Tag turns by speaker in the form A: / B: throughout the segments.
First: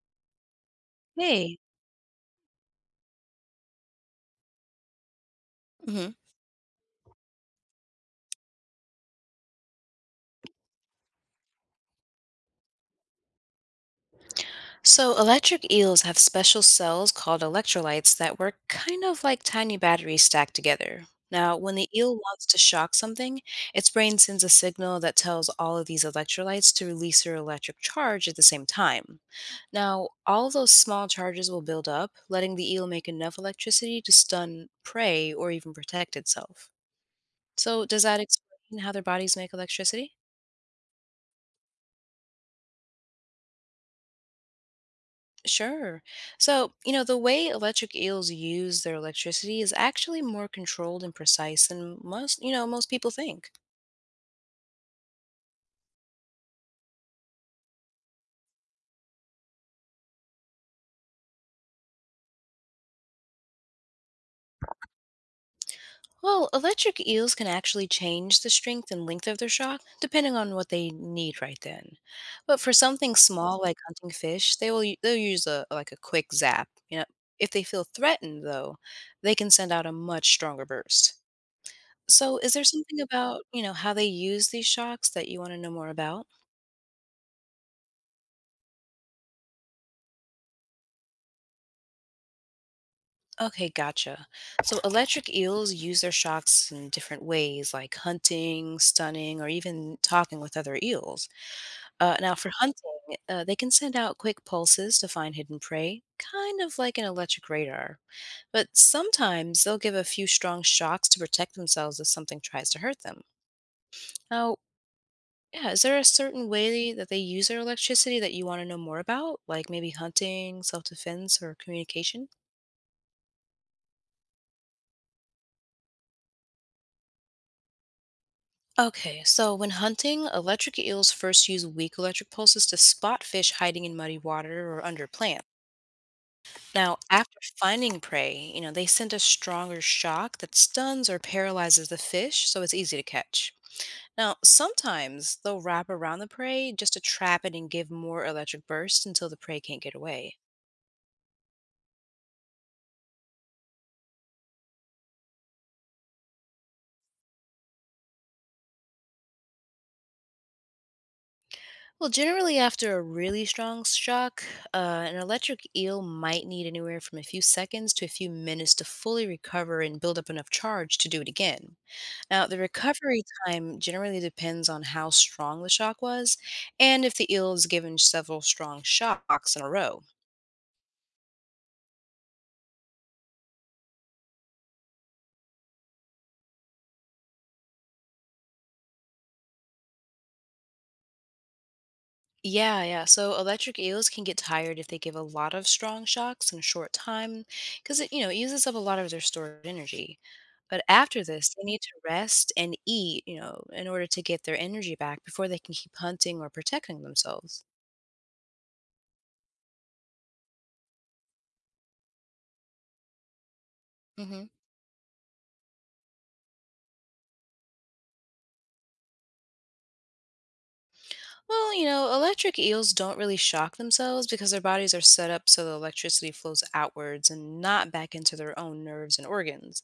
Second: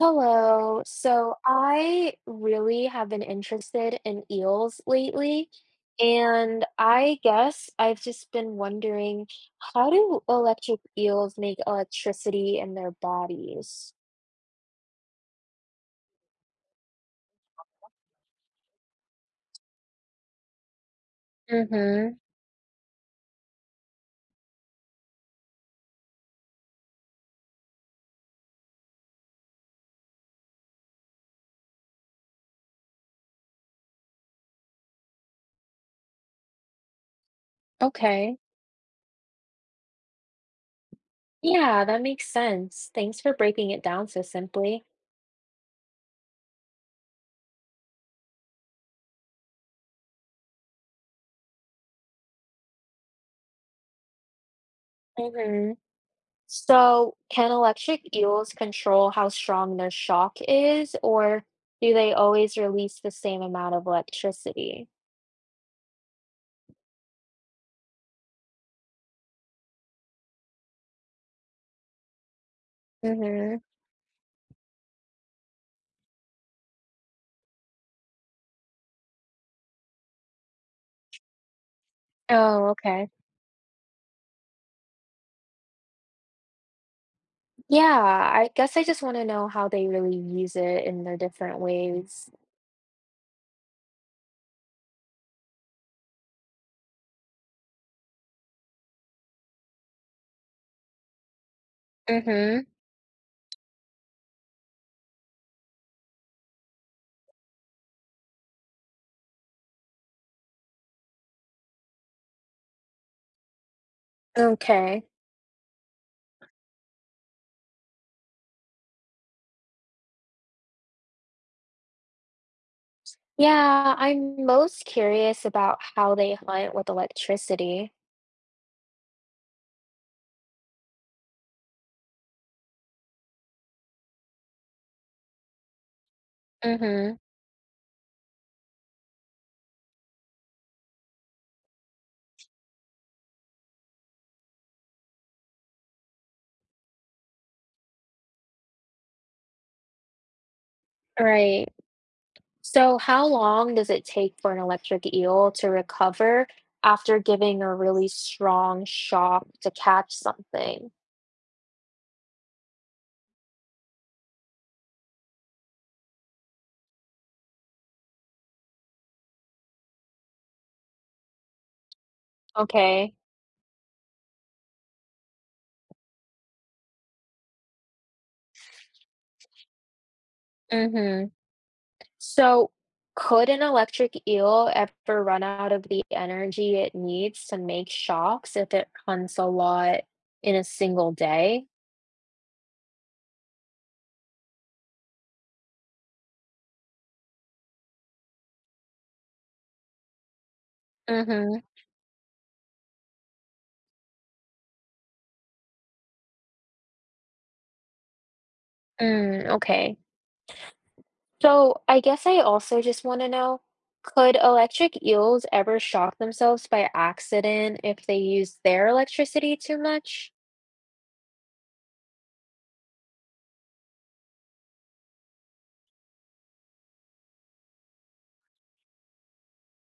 A: Hello. So
B: Hey,
A: I really have been interested in eels lately,
B: hmm
A: and I guess I've just been wondering, how do electric eels make electricity in their bodies?
B: so, electric eels have special cells called electrolytes that work kind of like tiny batteries stacked together. Now, when the eel
A: Mm-hmm.
B: wants to shock something, its brain sends a signal that tells all of these electrolytes to release their electric charge at the same time. Now, all those small charges will build up, letting the eel make enough electricity to stun prey or even protect itself. So, does that
A: Okay.
B: explain how their bodies make electricity?
A: Yeah, that makes sense. Thanks for breaking it down so simply.
B: Sure. So, the way electric eels use their electricity is actually more controlled and precise than most, most people think.
A: Hmm. So, can electric eels control how strong their shock is, or do they always release the same amount of electricity?
B: Well, electric eels can actually change the strength and length of their shock depending on what they need right then. But for something small like hunting fish, they'll use a like a quick zap. If they feel threatened though, they can send out a much stronger burst. So, is there
A: Oh,
B: something
A: okay.
B: about, how they use these shocks that you want to know more about?
A: Yeah, I guess I just want to know how they really use it in their different ways.
B: Okay, gotcha. So electric eels use their shocks in different ways, like hunting, stunning, or even talking with other eels. Now, for
A: Hmm.
B: hunting, they can send out quick pulses to find hidden prey, kind of like an electric radar. But sometimes they'll give a few strong shocks to protect themselves if something tries to hurt them. Now,
A: Okay.
B: yeah, is there a certain way that they use their electricity that you want to know more about, like maybe hunting, self defense, or communication?
A: Yeah, I'm most curious about how they hunt with electricity.
B: Okay, so when hunting, electric eels first use weak electric pulses to spot fish hiding in muddy water or under plants. Now,
A: Hmm.
B: after finding prey, they send a stronger shock that stuns or paralyzes the fish, so it's easy to catch. Now, sometimes they'll wrap around the prey just to trap it and give more electric bursts until the prey can't get away.
A: Right. So, how long does it take for an electric eel to recover after giving a really strong shock to catch something?
B: Well, generally, after a really strong shock, an electric eel might need anywhere from a few seconds to a few minutes to fully recover and build up enough charge to do it again. Now, the
A: Okay.
B: recovery time generally depends on how strong the shock was and if the eel is given several strong shocks in a row.
A: Hmm. So, could an electric eel ever run out of the energy it needs to make shocks if it hunts a lot in a single day?
B: Yeah, yeah. So electric eels can get tired if they give a lot of strong shocks in a short time because it uses up a lot of their stored energy. But after this,
A: Mm-hmm.
B: they need to rest and eat, in order to get their energy back before they can keep hunting or protecting themselves.
A: Mm, okay. So, I guess I also just want to know, could
B: hmm
A: electric eels ever shock themselves by accident if they use their electricity too much?
B: Well, electric eels don't really shock themselves because their bodies are set up so the electricity flows outwards and not back into their own nerves and organs.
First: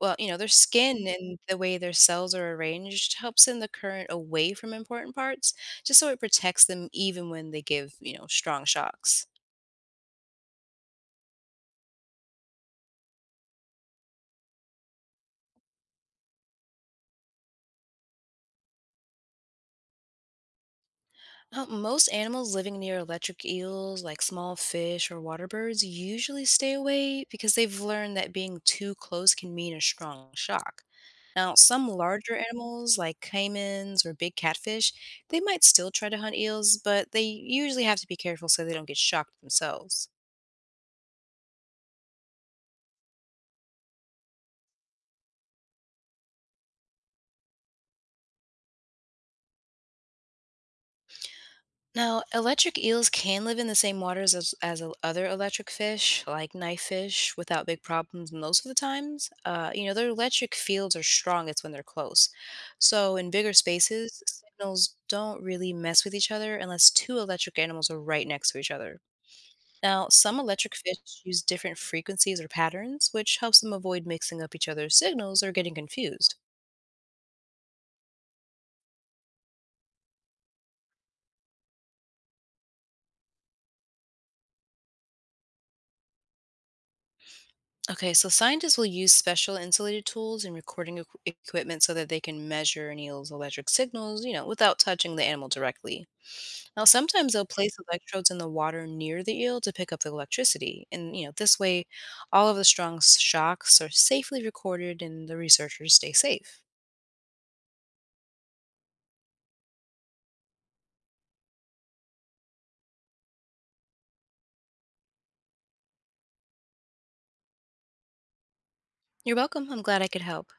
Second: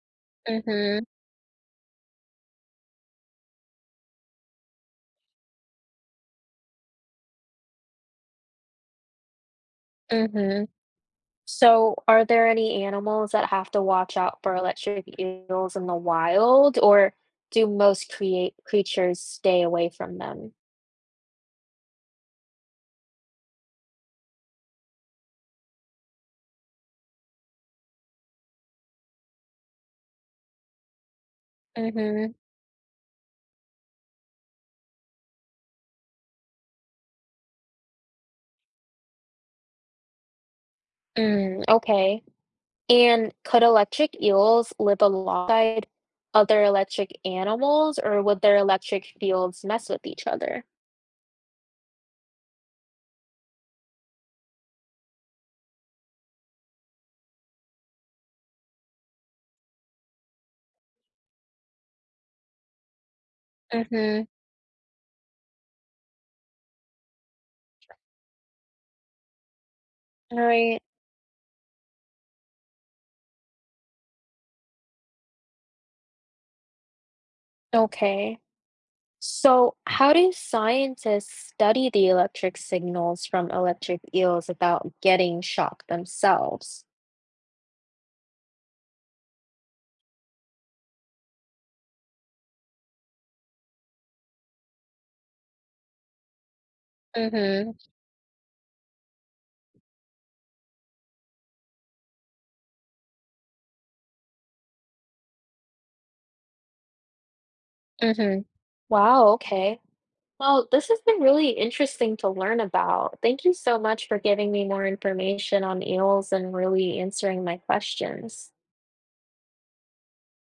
B: Well, their
A: Mm-hmm.
B: skin and the way their cells are arranged helps send the current away from important parts, just so it protects them even when they give, strong shocks.
A: Mm-hmm. So, are there any animals that have to watch out for electric eels in the wild, or do most create creatures stay away from them?
B: Most animals living near electric eels, like small fish or water birds, usually stay away because they've learned that being too close can mean a strong shock. Now, some
A: Hmm.
B: larger animals, like caimans or big catfish, they might still try to hunt eels, but they usually have to be careful so they don't get shocked themselves.
A: Mm, okay. And could electric eels live alongside other electric animals, or would their electric fields mess with each other?
B: Now, electric eels can live in the same waters as, other electric fish, like knife fish, without big problems most of the times. Their electric fields are strongest when they're close. So, in bigger spaces,
A: Mm-hmm.
B: signals don't really mess with each other unless two electric animals are right next to each other. Now, some electric
A: Right.
B: fish use different frequencies or patterns, which helps them avoid mixing up each other's signals or getting confused.
A: Okay. So, how do scientists study the electric signals from electric eels without getting shocked themselves?
B: Okay, so scientists will use special insulated tools and recording equipment so that they can measure an eel's electric signals, without touching the animal directly. Now, sometimes they'll
A: Mhm,
B: place electrodes in the water near the eel to pick up the electricity, and this way, all of the strong shocks are safely recorded and the researchers stay safe.
A: mhm. Wow, okay. Well, this has been really interesting to learn about. Thank you so much for giving me more information on eels and really answering my questions.
B: You're welcome. I'm glad I could help.